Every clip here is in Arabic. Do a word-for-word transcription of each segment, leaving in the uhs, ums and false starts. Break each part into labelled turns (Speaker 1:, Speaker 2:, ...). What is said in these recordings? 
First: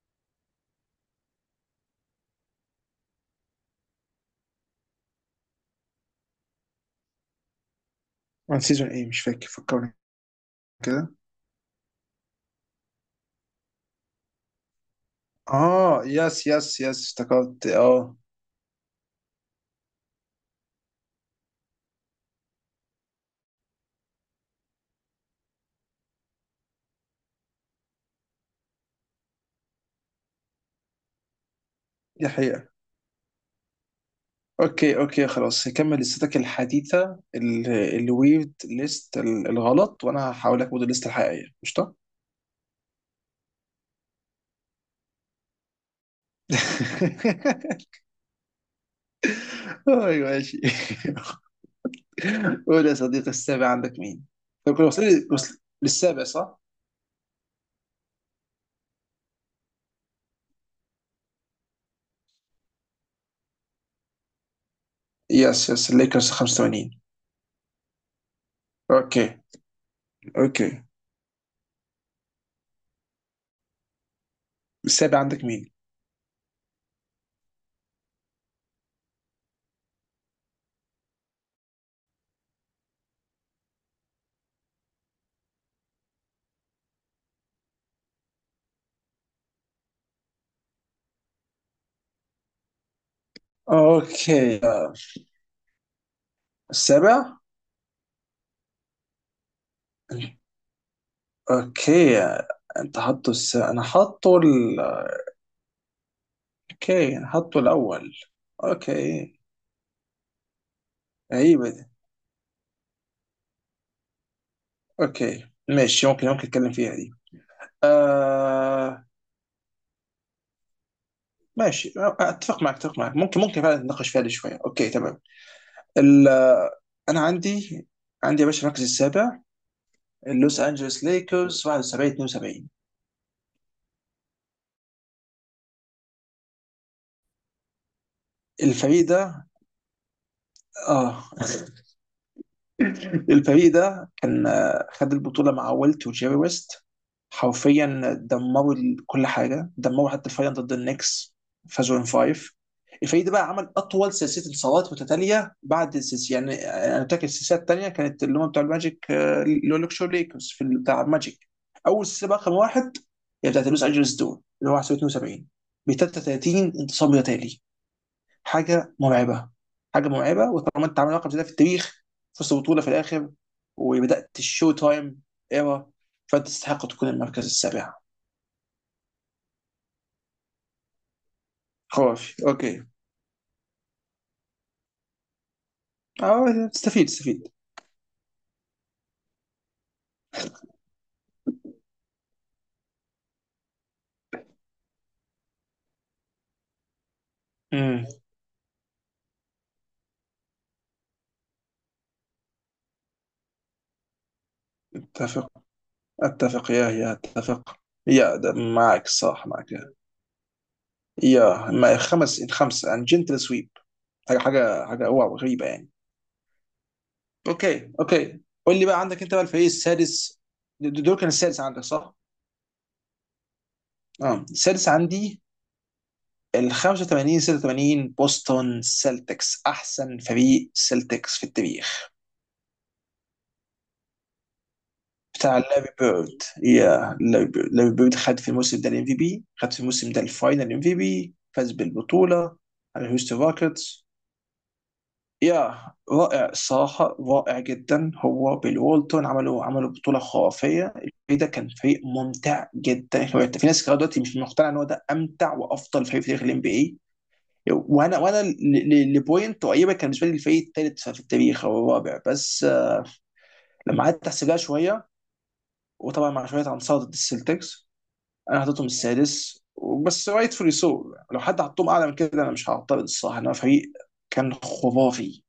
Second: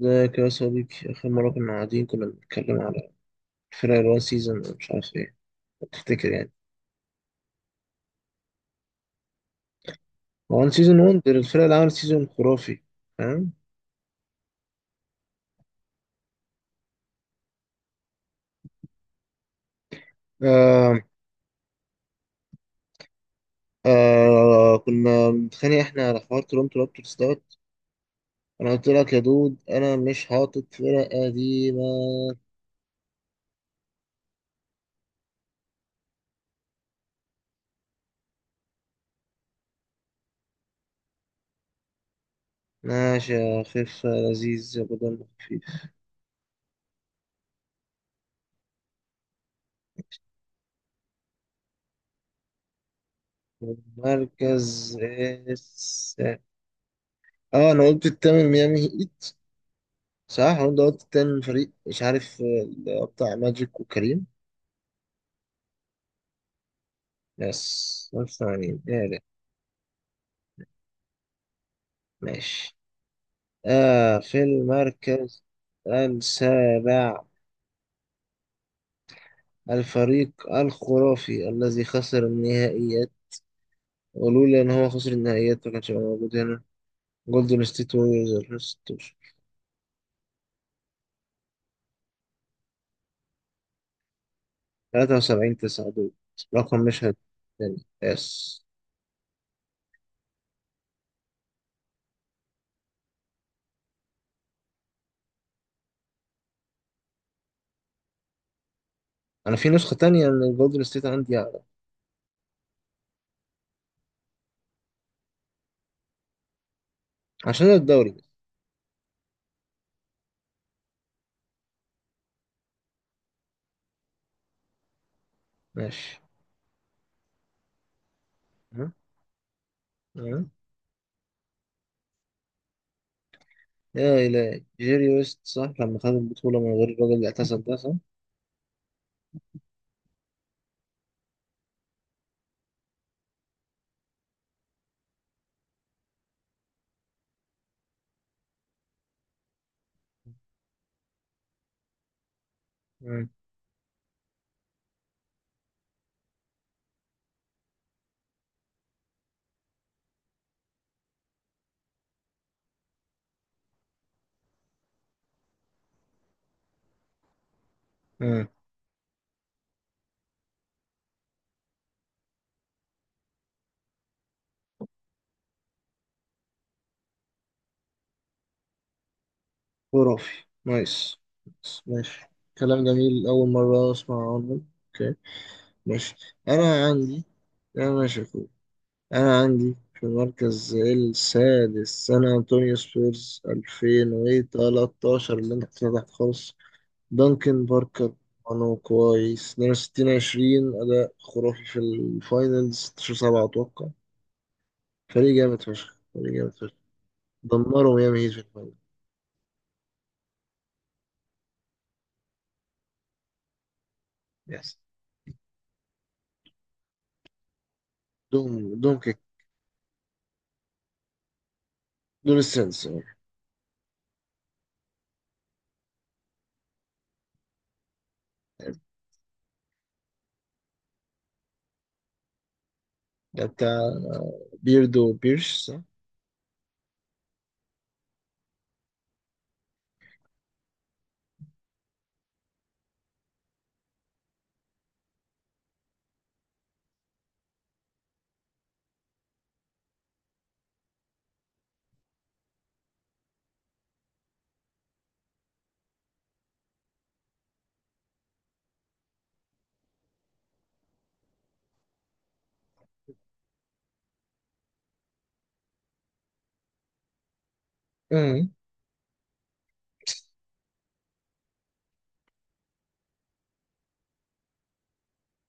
Speaker 1: ازيك يا صديقي؟ آخر مرة كنا قاعدين، كنا بنتكلم على الفرق الوان سيزون، مش عارف ايه، لو تفتكر يعني.
Speaker 2: وان سيزون ايه؟ مش فاكر، فكرني
Speaker 1: وان سيزون
Speaker 2: كده.
Speaker 1: وندر، الفرق اللي عملت سيزون خرافي، فاهم؟
Speaker 2: اه يس يس يس، افتكرت. اه
Speaker 1: آه آه كنا بنتخانق احنا على حوار تورنتو رابترز دوت. انا قلت لك يا دود، انا مش حاطط فرق قديمة.
Speaker 2: دي حقيقة. اوكي اوكي خلاص، هكمل لستك الحديثة ال- الويرد ليست، ال- الغلط، وانا هحاول اكبر الليست الحقيقية. قشطة.
Speaker 1: ماشي يا خفة لذيذ يا بدل خفيف.
Speaker 2: ايوه ماشي. قول يا صديقي، السابع عندك مين؟ طب كنا
Speaker 1: المركز
Speaker 2: وصلنا، وصل-
Speaker 1: السادس.
Speaker 2: للسابع صح؟
Speaker 1: اه، انا قلت التامن ميامي هيت. صح، وانت قلت التامن فريق مش عارف. آه، بتاع ماجيك وكريم.
Speaker 2: يس يس، الليكرز خمسة وثمانين.
Speaker 1: يس، نص ثانية دقيقة.
Speaker 2: اوكي اوكي.
Speaker 1: ماشي. آه، في
Speaker 2: السابع
Speaker 1: المركز
Speaker 2: عندك مين؟
Speaker 1: السابع، الفريق الخرافي الذي خسر النهائيات، ولولا إن هو خسر النهائيات ما كانش هيبقى موجود هنا. جولدن ستيت ووريرز ألفين وستاشر،
Speaker 2: اوكي
Speaker 1: تلاتة وسبعين تسعة، دول رقم مش
Speaker 2: السابع.
Speaker 1: تاني. يس.
Speaker 2: اوكي انت حاطه الس... انا حاطه ال... اوكي انا حاطه الاول. اوكي.
Speaker 1: أنا في نسخة تانية من الجولدن ستيت عندي أعلى،
Speaker 2: غريبة دي. اوكي ماشي، ممكن ممكن اتكلم فيها دي.
Speaker 1: عشان الدوري بس.
Speaker 2: آه... ماشي. اتفق معك، اتفق معك، ممكن ممكن فعلا نتناقش فيها دي شوية. اوكي تمام.
Speaker 1: ماشي.
Speaker 2: ال... انا عندي، عندي يا باشا المركز
Speaker 1: ها؟
Speaker 2: السابع،
Speaker 1: ها؟
Speaker 2: اللوس انجلوس ليكرز واحد وسبعين اثنان وسبعون.
Speaker 1: يا إلهي، جيري ويست، صح لما خد البطولة من غير الراجل اللي اعتزل ده، صح؟
Speaker 2: الفريق ده. اه الفريق ده كان، آه، خد البطولة مع ويلت وجيري ويست. حرفيا دمروا ال- كل حاجة، دمروا حتى الفاينل ضد النكس. فازوا ان فايف. الفريق
Speaker 1: مم.
Speaker 2: ده بقى عمل أطول سلسلة انتصارات متتالية. بعد السلسلة يعني، آه، أنا فاكر السلسلة التانية كانت اللي هم بتوع الماجيك، آه، اللي هو لوكشو ليكرز في ال- بتاع الماجيك. أول سلسلة بقى رقم واحد هي بتاعت لوس أنجلوس دول، اللي هو اثنين وسبعين، ب ثلاثة وثلاثين انتصار متتالي.
Speaker 1: مم.
Speaker 2: حاجه مرعبه. حاجه مرعبه. وطالما انت عامل رقم زي ده في التاريخ، فزت بطوله في الاخر، وبدات الشو تايم ايرا، فانت تستحق تكون المركز السابع.
Speaker 1: خرافي. نايس. نايس. ماشي.
Speaker 2: خرافي اوكي.
Speaker 1: كلام جميل، أول مرة أسمع عنه. أوكي. ماشي.
Speaker 2: اه
Speaker 1: أنا
Speaker 2: تستفيد
Speaker 1: عندي،
Speaker 2: تستفيد.
Speaker 1: أنا ماشي يا أخوي. أنا عندي في المركز السادس سان أنطونيو سبيرز ألفين وتلاتة عشر، اللي أنت كنت تحت خالص. دانكن
Speaker 2: امم
Speaker 1: باركر، أنا كويس، اتنين وستين عشرين، أداء خرافي في الفاينلز ستة عشر سبعة، أتوقع. فريق
Speaker 2: اتفق.
Speaker 1: جامد فشخ، فريق جامد
Speaker 2: اتفق
Speaker 1: فشخ.
Speaker 2: يا يا اتفق.
Speaker 1: دمروا ميامي هيت
Speaker 2: يا
Speaker 1: في
Speaker 2: ده،
Speaker 1: الفاينل.
Speaker 2: معك صح، معك يا يا. ما خمس، خمسه عن جنتل سويب. حاجه
Speaker 1: يس.
Speaker 2: حاجه حاجه، واو غريبه يعني. اوكي اوكي،
Speaker 1: دوم.
Speaker 2: قول لي
Speaker 1: دوم
Speaker 2: بقى،
Speaker 1: كيك.
Speaker 2: عندك انت بقى الفريق السادس؟ د- دول كان السادس عندك صح؟
Speaker 1: دول السنس.
Speaker 2: اه السادس عندي ال خمسة وثمانين ستة وثمانون، بوسطن سيلتكس، احسن فريق سيلتكس في التاريخ.
Speaker 1: ده بتاع بيردو بيرش،
Speaker 2: بتاع
Speaker 1: صح؟
Speaker 2: لاري بيرد. يا لاري بيرد، لاري بيرد خد في الموسم ده الام في بي، خد في الموسم ده الفاينل ام في بي، فاز بالبطوله على هيوستن روكيتس. يا رائع الصراحه، رائع جدا. هو بالوالتون عملوا عملوا بطوله خرافيه. الفريق ده كان فريق ممتع جدا. في ناس لغايه دلوقتي مش مقتنعه ان هو ده امتع وافضل فريق في تاريخ الام بي اي. وانا وانا ل- ل- لبوينت قريبه كان بالنسبه لي الفريق الثالث في التاريخ او الرابع بس، آه، لما قعدت احسبها شويه، وطبعا مع شويه عنصات ضد السلتكس،
Speaker 1: امم.
Speaker 2: انا حطيتهم السادس. بس رايت فولي سو، لو حد حطهم اعلى من كده انا مش هعترض الصراحه، انما فريق كان خرافي.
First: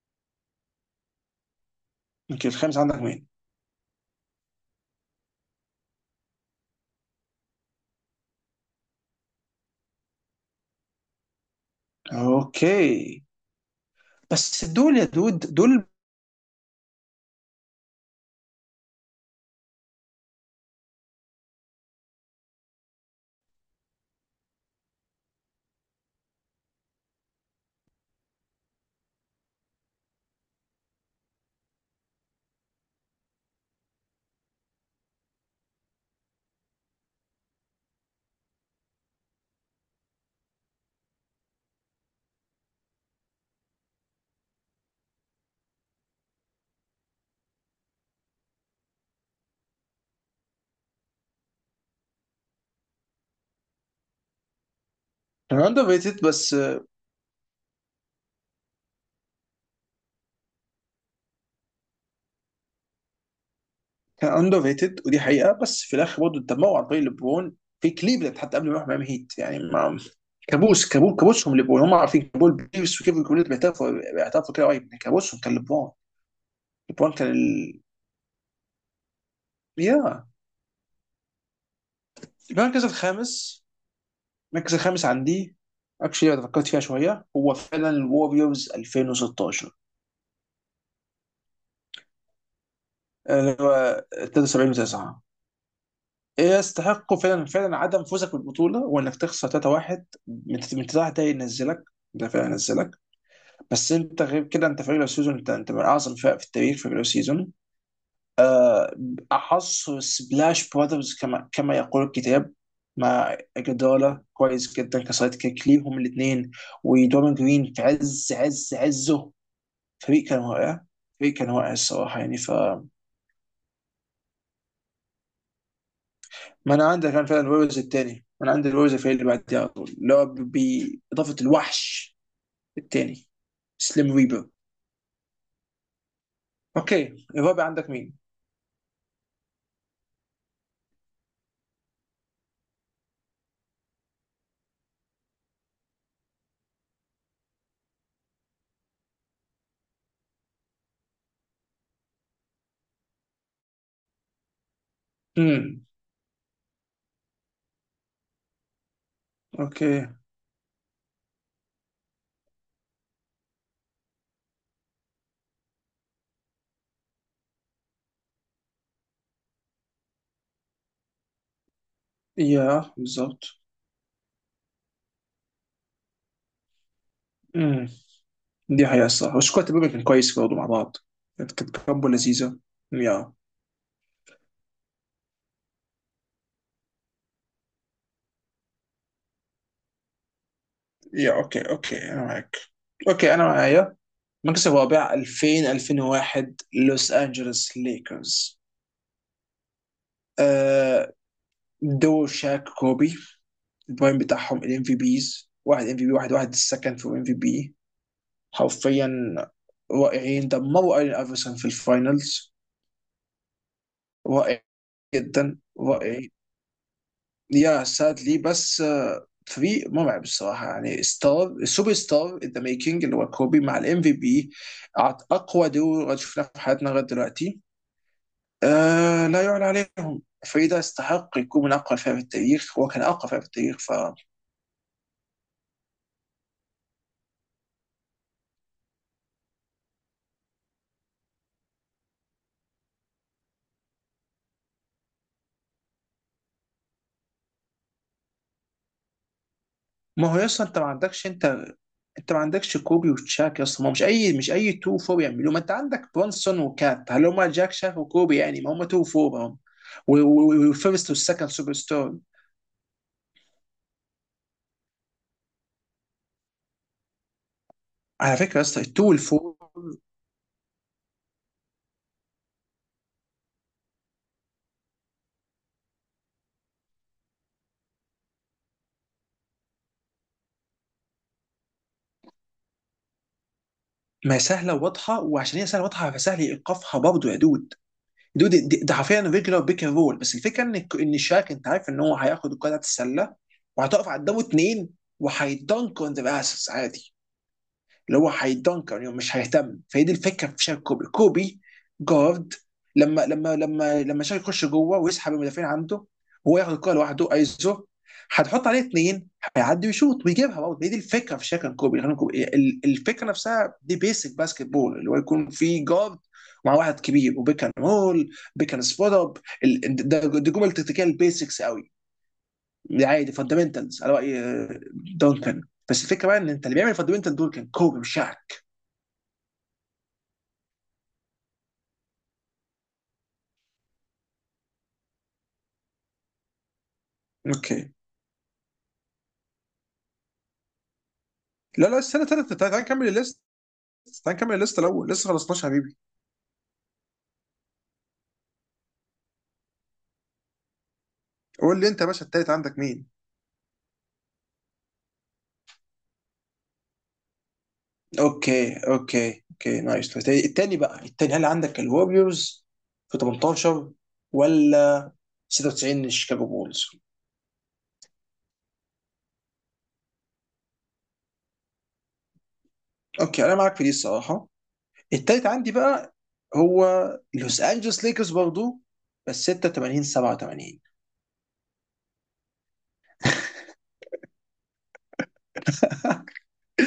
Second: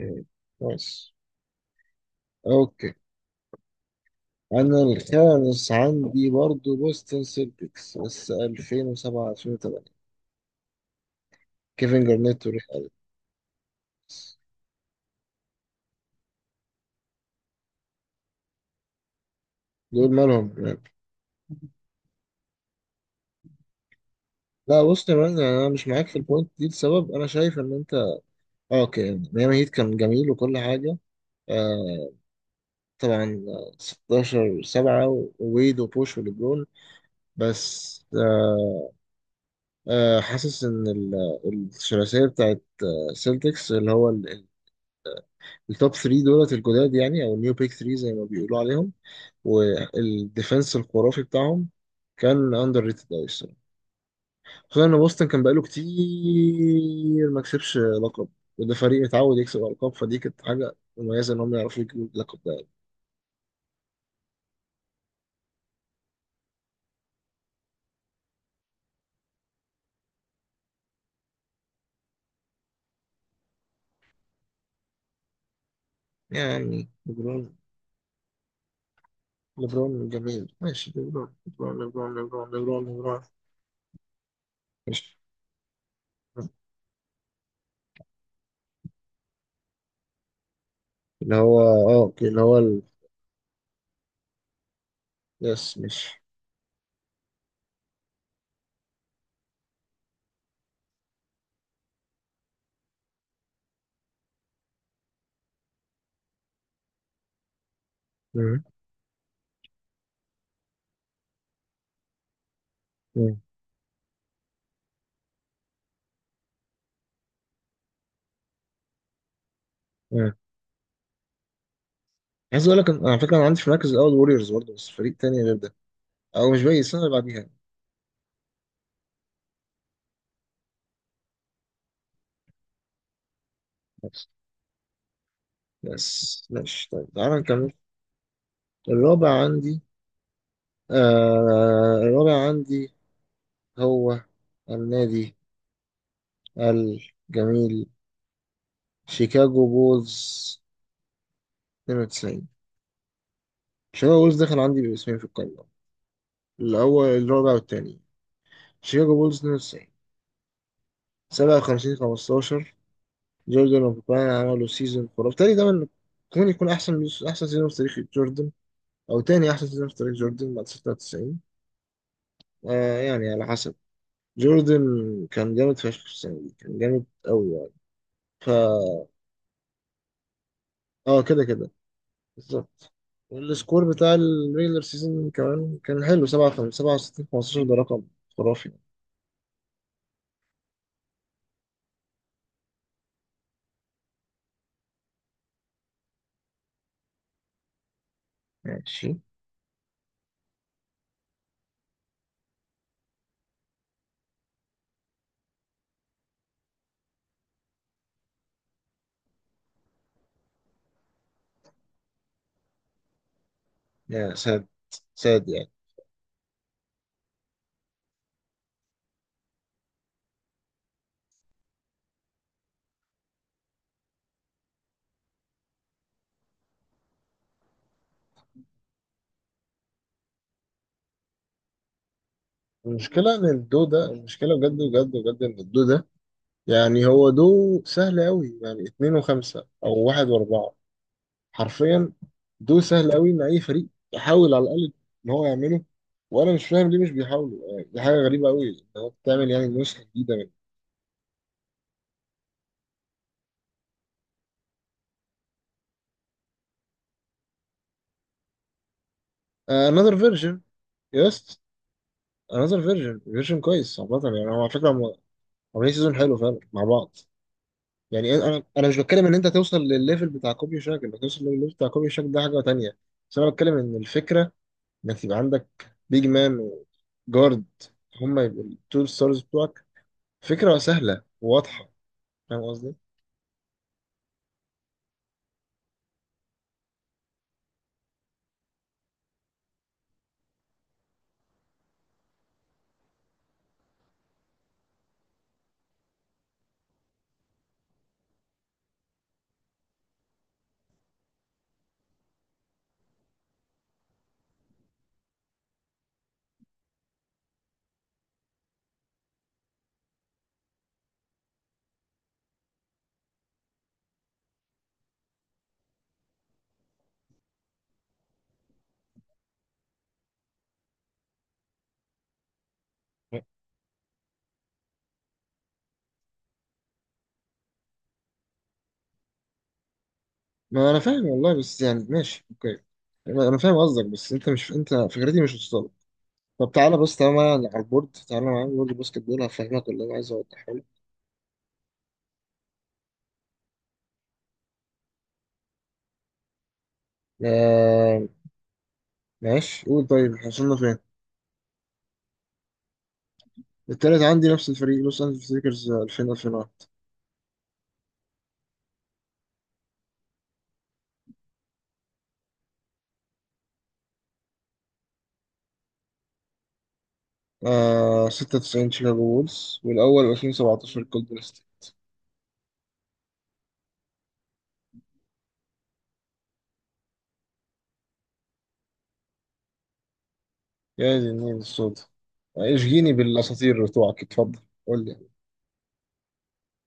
Speaker 1: أوكي، كويس.
Speaker 2: يمكن، الخامس
Speaker 1: اوكي،
Speaker 2: عندك مين؟
Speaker 1: انا الخامس عندي برضو بوستن سيلتكس بس ألفين وسبعة ألفين وتمانية، كيفن جارنيت وريك
Speaker 2: اوكي،
Speaker 1: أليكس.
Speaker 2: بس دول يا دود، دول
Speaker 1: دول مالهم يا رب؟ لا بص يا مان، يعني انا مش معاك في البوينت دي، لسبب انا شايف ان انت آه، اوكي ميامي هيت كان جميل وكل حاجه. آه طبعا آه، ستاشر سبعة وويد وبوش وليبرون، بس آه آه، حاسس ان ال- الثلاثيه، السلتكس اللي هو ال- التوب تلاتة دولت الجداد يعني، او النيو بيك تلاتة زي ما بيقولوا عليهم، والديفenس الخرافي بتاعهم، كان اندر ريتد قوي الصراحه. خصوصا ان بوسطن كان بقاله
Speaker 2: اندر ريتد بس.
Speaker 1: كتير ما كسبش لقب، وده فريق متعود يكسب القاب، فدي كانت حاجه مميزه ان هم يعرفوا يجيبوا اللقب ده يعني.
Speaker 2: كان اندر ريتد ودي حقيقه، بس في الاخر برضه اتدمروا عن طريق ليبرون في كليفلاند، حتى قبل ما يروح ميامي هيت يعني. ما كابوس، كابوس، كابوسهم ليبرون. هم عارفين، كابول بيرس وكيفن كوليت بيعترفوا بيعترفوا كده قريب إن كابوسهم كان ليبرون.
Speaker 1: يعني
Speaker 2: ليبرون كان
Speaker 1: ليبرون،
Speaker 2: ال...
Speaker 1: ليبرون
Speaker 2: يا.
Speaker 1: جميل، ماشي. ليبرون ليبرون ليبرون ليبرون ليبرون
Speaker 2: المركز
Speaker 1: ليبرون.
Speaker 2: الخامس، المركز الخامس
Speaker 1: ماشي.
Speaker 2: عندي، اكشلي انا فكرت فيها شويه، هو فعلا الوريورز ألفين وستاشر،
Speaker 1: اللي هو اه اوكي، اللي هو ال...
Speaker 2: اللي هو ثلاثة وسبعين و9.
Speaker 1: يس، ماشي.
Speaker 2: يستحقوا فعلا، فعلا عدم فوزك بالبطوله وانك تخسر ثلاثة واحد من من تسعة، ده ينزلك، ده فعلا ينزلك. بس انت غير كده انت فريق لو سيزون، انت انت من اعظم الفرق في التاريخ في الريجولار سيزون.
Speaker 1: مم.
Speaker 2: احص سبلاش براذرز، كما كما يقول الكتاب. مع جدالة كويس جدا كسايد كيك ليهم الاثنين، ودوران جرين في عز عز عزه. فريق
Speaker 1: مم.
Speaker 2: كان واقع. فريق كان واقع الصراحه يعني، ف
Speaker 1: عايز اقول لك أنا- على فكره انا عندي في المركز الاول ووريرز برضه، بس فريق تاني غير ده، او مش
Speaker 2: ما
Speaker 1: باقي
Speaker 2: انا
Speaker 1: السنه اللي
Speaker 2: عندي كان فعلا
Speaker 1: بعديها.
Speaker 2: الويرز الثاني. انا عندي الويرز الفريق اللي بعديه على طول، اللي هو باضافه الوحش الثاني سليم
Speaker 1: بس.
Speaker 2: ريبر.
Speaker 1: بس ماشي، طيب
Speaker 2: اوكي،
Speaker 1: تعالى
Speaker 2: الرابع
Speaker 1: نكمل.
Speaker 2: عندك مين؟
Speaker 1: الرابع عندي، آه الرابع عندي هو النادي الجميل شيكاغو بولز اتنين وتسعين. شيكاغو بولز دخل عندي باسمين في القائمه،
Speaker 2: امم
Speaker 1: الاول الرابع والتاني. شيكاغو بولز اتنين وتسعين،
Speaker 2: اوكي.
Speaker 1: سبعة وخمسين خمستاشر. جوردن وبوبان عملوا سيزون خرافي تاني، ده من ممكن يكون احسن، احسن سيزون في تاريخ جوردن، او تاني احسن سيزون في تاريخ جوردن بعد ستة وتسعين.
Speaker 2: يا
Speaker 1: آه يعني على
Speaker 2: بالظبط.
Speaker 1: حسب، جوردن كان جامد فشخ في السنه دي، كان جامد قوي يعني.
Speaker 2: امم
Speaker 1: ف
Speaker 2: دي حقيقة الصراحة، بس كويس تبقى، كان كويس برضه مع بعض.
Speaker 1: اه كده
Speaker 2: كانت
Speaker 1: كده.
Speaker 2: كانت كامبو لذيذة.
Speaker 1: بالظبط.
Speaker 2: يا.
Speaker 1: والسكور بتاع الريجلر سيزون كمان كان حلو، سبعة وخمسين سبعة وستين خمستاشر، ده رقم خرافي.
Speaker 2: يا اوكي اوكي انا معاك. اوكي انا معايا. المركز الرابع ألفين ألفين وواحد، لوس انجلوس ليكرز.
Speaker 1: ماشي
Speaker 2: آه، دو شاك كوبي. البرايم بتاعهم، الام في بيز واحد، ام في بي واحد واحد، السكند في ام في بي. حرفيا رائعين. دمروا ايرين افرسون في الفاينلز.
Speaker 1: يا
Speaker 2: رائع
Speaker 1: ساد. ساد
Speaker 2: جدا،
Speaker 1: يعني
Speaker 2: رائع. يا سادلي، بس آه، فريق مرعب الصراحه يعني. ستار سوبر ستار ان ذا ميكينج اللي هو كوبي مع الام في بي. اقوى دور شفناه في حياتنا لغايه دلوقتي. آه لا يعلى عليهم، الفريق ده يستحق يكون من اقوى فرق في التاريخ، هو كان اقوى
Speaker 1: المشكلة
Speaker 2: فرق
Speaker 1: إن
Speaker 2: في التاريخ.
Speaker 1: الدو
Speaker 2: ف
Speaker 1: ده، المشكلة بجد بجد بجد إن الدو ده، يعني هو دو سهل أوي، يعني اتنين وخمسة أو واحد وأربعة، حرفيا. دول سهل قوي ان اي فريق يحاول على الاقل ان هو يعمله، وانا مش فاهم ليه مش بيحاولوا يعني، دي حاجه غريبه قوي ان هو بتعمل يعني نسخه
Speaker 2: ما
Speaker 1: جديده
Speaker 2: هو
Speaker 1: من
Speaker 2: يصلا انت ما عندكش، انت انت ما عندكش كوبي وتشاك اصلا. ما هو مش اي، مش اي تو فور يعملوه. ما انت عندك برونسون وكات، هل هم جاك شاك وكوبي؟ يعني ما هم تو فور هم.
Speaker 1: آه، another version.
Speaker 2: والفيرست والسكند
Speaker 1: يس،
Speaker 2: سوبر ستار.
Speaker 1: another version version كويس عامه يعني. هو على فكره هم عاملين سيزون حلو فعلا مع بعض. يعني
Speaker 2: على فكره يا
Speaker 1: انا
Speaker 2: اسطى
Speaker 1: انا مش
Speaker 2: التو
Speaker 1: بتكلم ان انت
Speaker 2: والفور.
Speaker 1: توصل للليفل بتاع كوبي شاك، انك توصل للليفل بتاع كوبي شاك ده حاجه تانيه. بس انا بتكلم ان الفكره انك يبقى عندك بيج مان وجارد، هم يبقوا التو ستارز بتوعك، فكره سهله وواضحه. فاهم قصدي؟
Speaker 2: ما هي سهله وواضحه، وعشان هي سهله وواضحه فسهل ايقافها برضه يا دود. دود دي- ده حرفيا ريجلر بيك اند رول، بس الفكره ان ان شاك انت عارف ان هو هياخد الكره بتاعت السله وهتقف قدامه اتنين، وهيدنك اون ذا اسس عادي، اللي هو هيدنكر يعني مش هيهتم. فهي دي الفكره في شارك كوبي. كوبي جارد، لما لما لما لما شارك يخش جوه ويسحب المدافعين عنده، هو ياخد الكوره لوحده ايزو، هتحط عليه اثنين، هيعدي ويشوط ويجيبها برضه. هي دي الفكره في شارك كوبي يعني. كوبي- ال- الفكره نفسها دي بيسك باسكت بول، اللي هو يكون في جارد مع واحد كبير، وبيكن رول، بيكن سبوت اب. ال- ده دي جمل تكتيكال بيسكس قوي. دي عادي فاندمنتالز على راي آه، دونكن. بس الفكره بقى ان انت اللي بيعمل فاندمنتال دول كان كوبي، مش شعب.
Speaker 1: ما انا فاهم والله، بس يعني ماشي اوكي. انا أنا فاهم قصدك، بس انت مش، انت فكرتي مش وصلت. طب تعالى بص، تعالى معايا على
Speaker 2: اوكي.
Speaker 1: البورد، تعالى معايا على بورد الباسكت بول هفهمك اللي انا عايز اوضحه لك.
Speaker 2: لا لا، استنى استنى، تعال تعال نكمل الليست. تعال نكمل الليست الاول، لسه خلصناش يا حبيبي.
Speaker 1: آه، ماشي، قول طيب احنا وصلنا فين.
Speaker 2: قول لي انت يا باشا، التالت عندك مين؟
Speaker 1: التالت عندي نفس الفريق لوس انجلوس ليكرز ألفين ألفين وواحد.
Speaker 2: اوكي اوكي اوكي، نايس. التاني، التاني بقى التاني هل عندك الوريوز في تمنتاشر، ولا ستة وتسعين شيكاغو بولز؟
Speaker 1: آه، ستة وتسعين شيكاغو بولز، والاول ألفين وسبعتاشر جولدن ستيت.
Speaker 2: اوكي انا معاك في دي الصراحه. التالت عندي بقى هو لوس انجلوس ليكرز برضه، بس ستة وثمانين سبعة وثمانين.
Speaker 1: يا دي النيل السودا، اشجيني بالاساطير بتوعك اتفضل، قول لي يعني.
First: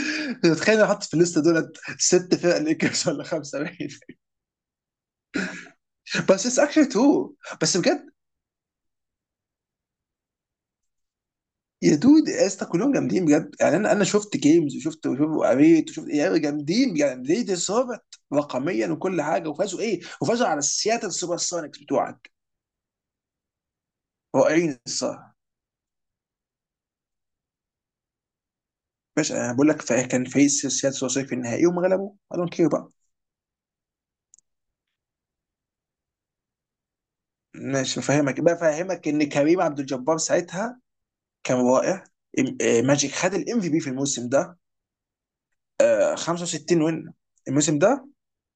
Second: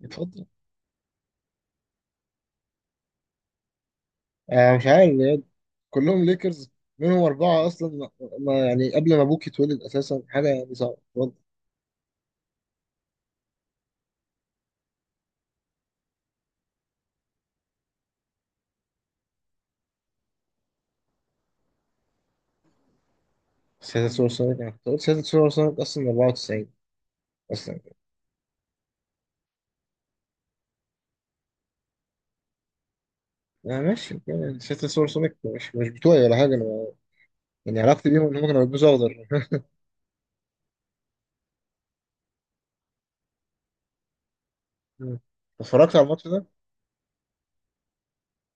Speaker 1: اتفضل.
Speaker 2: تتخيل انا حاطط في الليست دولت ست فرق ليكرز ولا خمسه؟ باين.
Speaker 1: آه، مش عارف بجد. كلهم
Speaker 2: بس اتس
Speaker 1: ليكرز،
Speaker 2: اكشلي
Speaker 1: منهم
Speaker 2: تو.
Speaker 1: أربعة
Speaker 2: بس
Speaker 1: أصلا ما،
Speaker 2: بجد،
Speaker 1: ما- يعني قبل ما أبوك يتولد أساسا، حاجة يعني صعبة برضه.
Speaker 2: يا دود يا اسطى كلهم جامدين بجد يعني. انا انا شفت جيمز، وشفت وشفت- وقريت وشفت، يعني جامدين يعني. ليه دي صابت رقميا وكل حاجه، وفازوا ايه، وفازوا على السياتل سوبر سونيكس بتوعك.
Speaker 1: سياسة سوبر سونيك، أنا
Speaker 2: رائعين
Speaker 1: كنت قلت سياسة
Speaker 2: الصراحه.
Speaker 1: سوبر سونيك أصلا أربعة وتسعين أصلا.
Speaker 2: ماشي انا بقول لك، فا- كان فريق السياتل سوبر سونيكس في النهائي وما غلبوا. I don't care بقى.
Speaker 1: آه ماشي، يعني سياسة سوبر سونيك مش مش بتوعي ولا حاجة أنا، يعني
Speaker 2: ماشي
Speaker 1: علاقتي بيهم إن
Speaker 2: بفهمك،
Speaker 1: هم كانوا بيلبسوا
Speaker 2: بفهمك ان
Speaker 1: أخضر
Speaker 2: كريم عبد الجبار ساعتها كان رائع. إم- آه، ماجيك خد الام في بي في الموسم ده،
Speaker 1: مم. اتفرجت على
Speaker 2: آه،
Speaker 1: الماتش ده
Speaker 2: خمسة وستين وين الموسم ده.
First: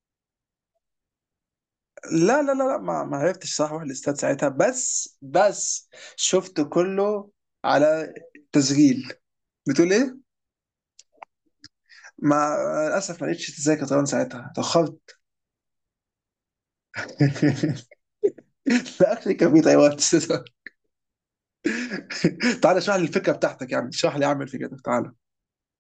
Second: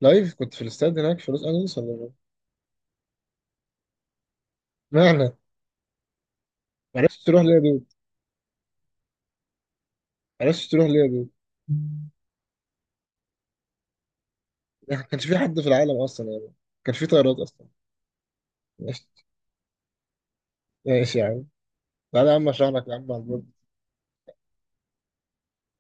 Speaker 1: لايف، كنت في الاستاد هناك في لوس أنجلوس ولا إيه؟
Speaker 2: لا لا لا لا، ما, ما عرفتش صح اروح الاستاد ساعتها،
Speaker 1: معنى
Speaker 2: بس
Speaker 1: ما
Speaker 2: بس شفته
Speaker 1: عرفتش
Speaker 2: كله
Speaker 1: تروح ليه يا دود؟
Speaker 2: على تسجيل. بتقول ايه؟
Speaker 1: ما عرفتش تروح ليه يا دود؟
Speaker 2: ما للاسف ما لقيتش تذاكر طيران ساعتها،
Speaker 1: ما
Speaker 2: اتاخرت.
Speaker 1: كانش في حد في العالم أصلا، يعني ما كانش في طيارات أصلا.
Speaker 2: لا
Speaker 1: ماشي.
Speaker 2: اكشلي كان في طيران.
Speaker 1: ماشي يا عم، تعالى يا عم أشرح
Speaker 2: تعالى
Speaker 1: لك يا
Speaker 2: اشرح لي
Speaker 1: عم على
Speaker 2: الفكره
Speaker 1: البرج.
Speaker 2: بتاعتك، يعني اشرح لي، اعمل الفكره بتاعتك، تعالى.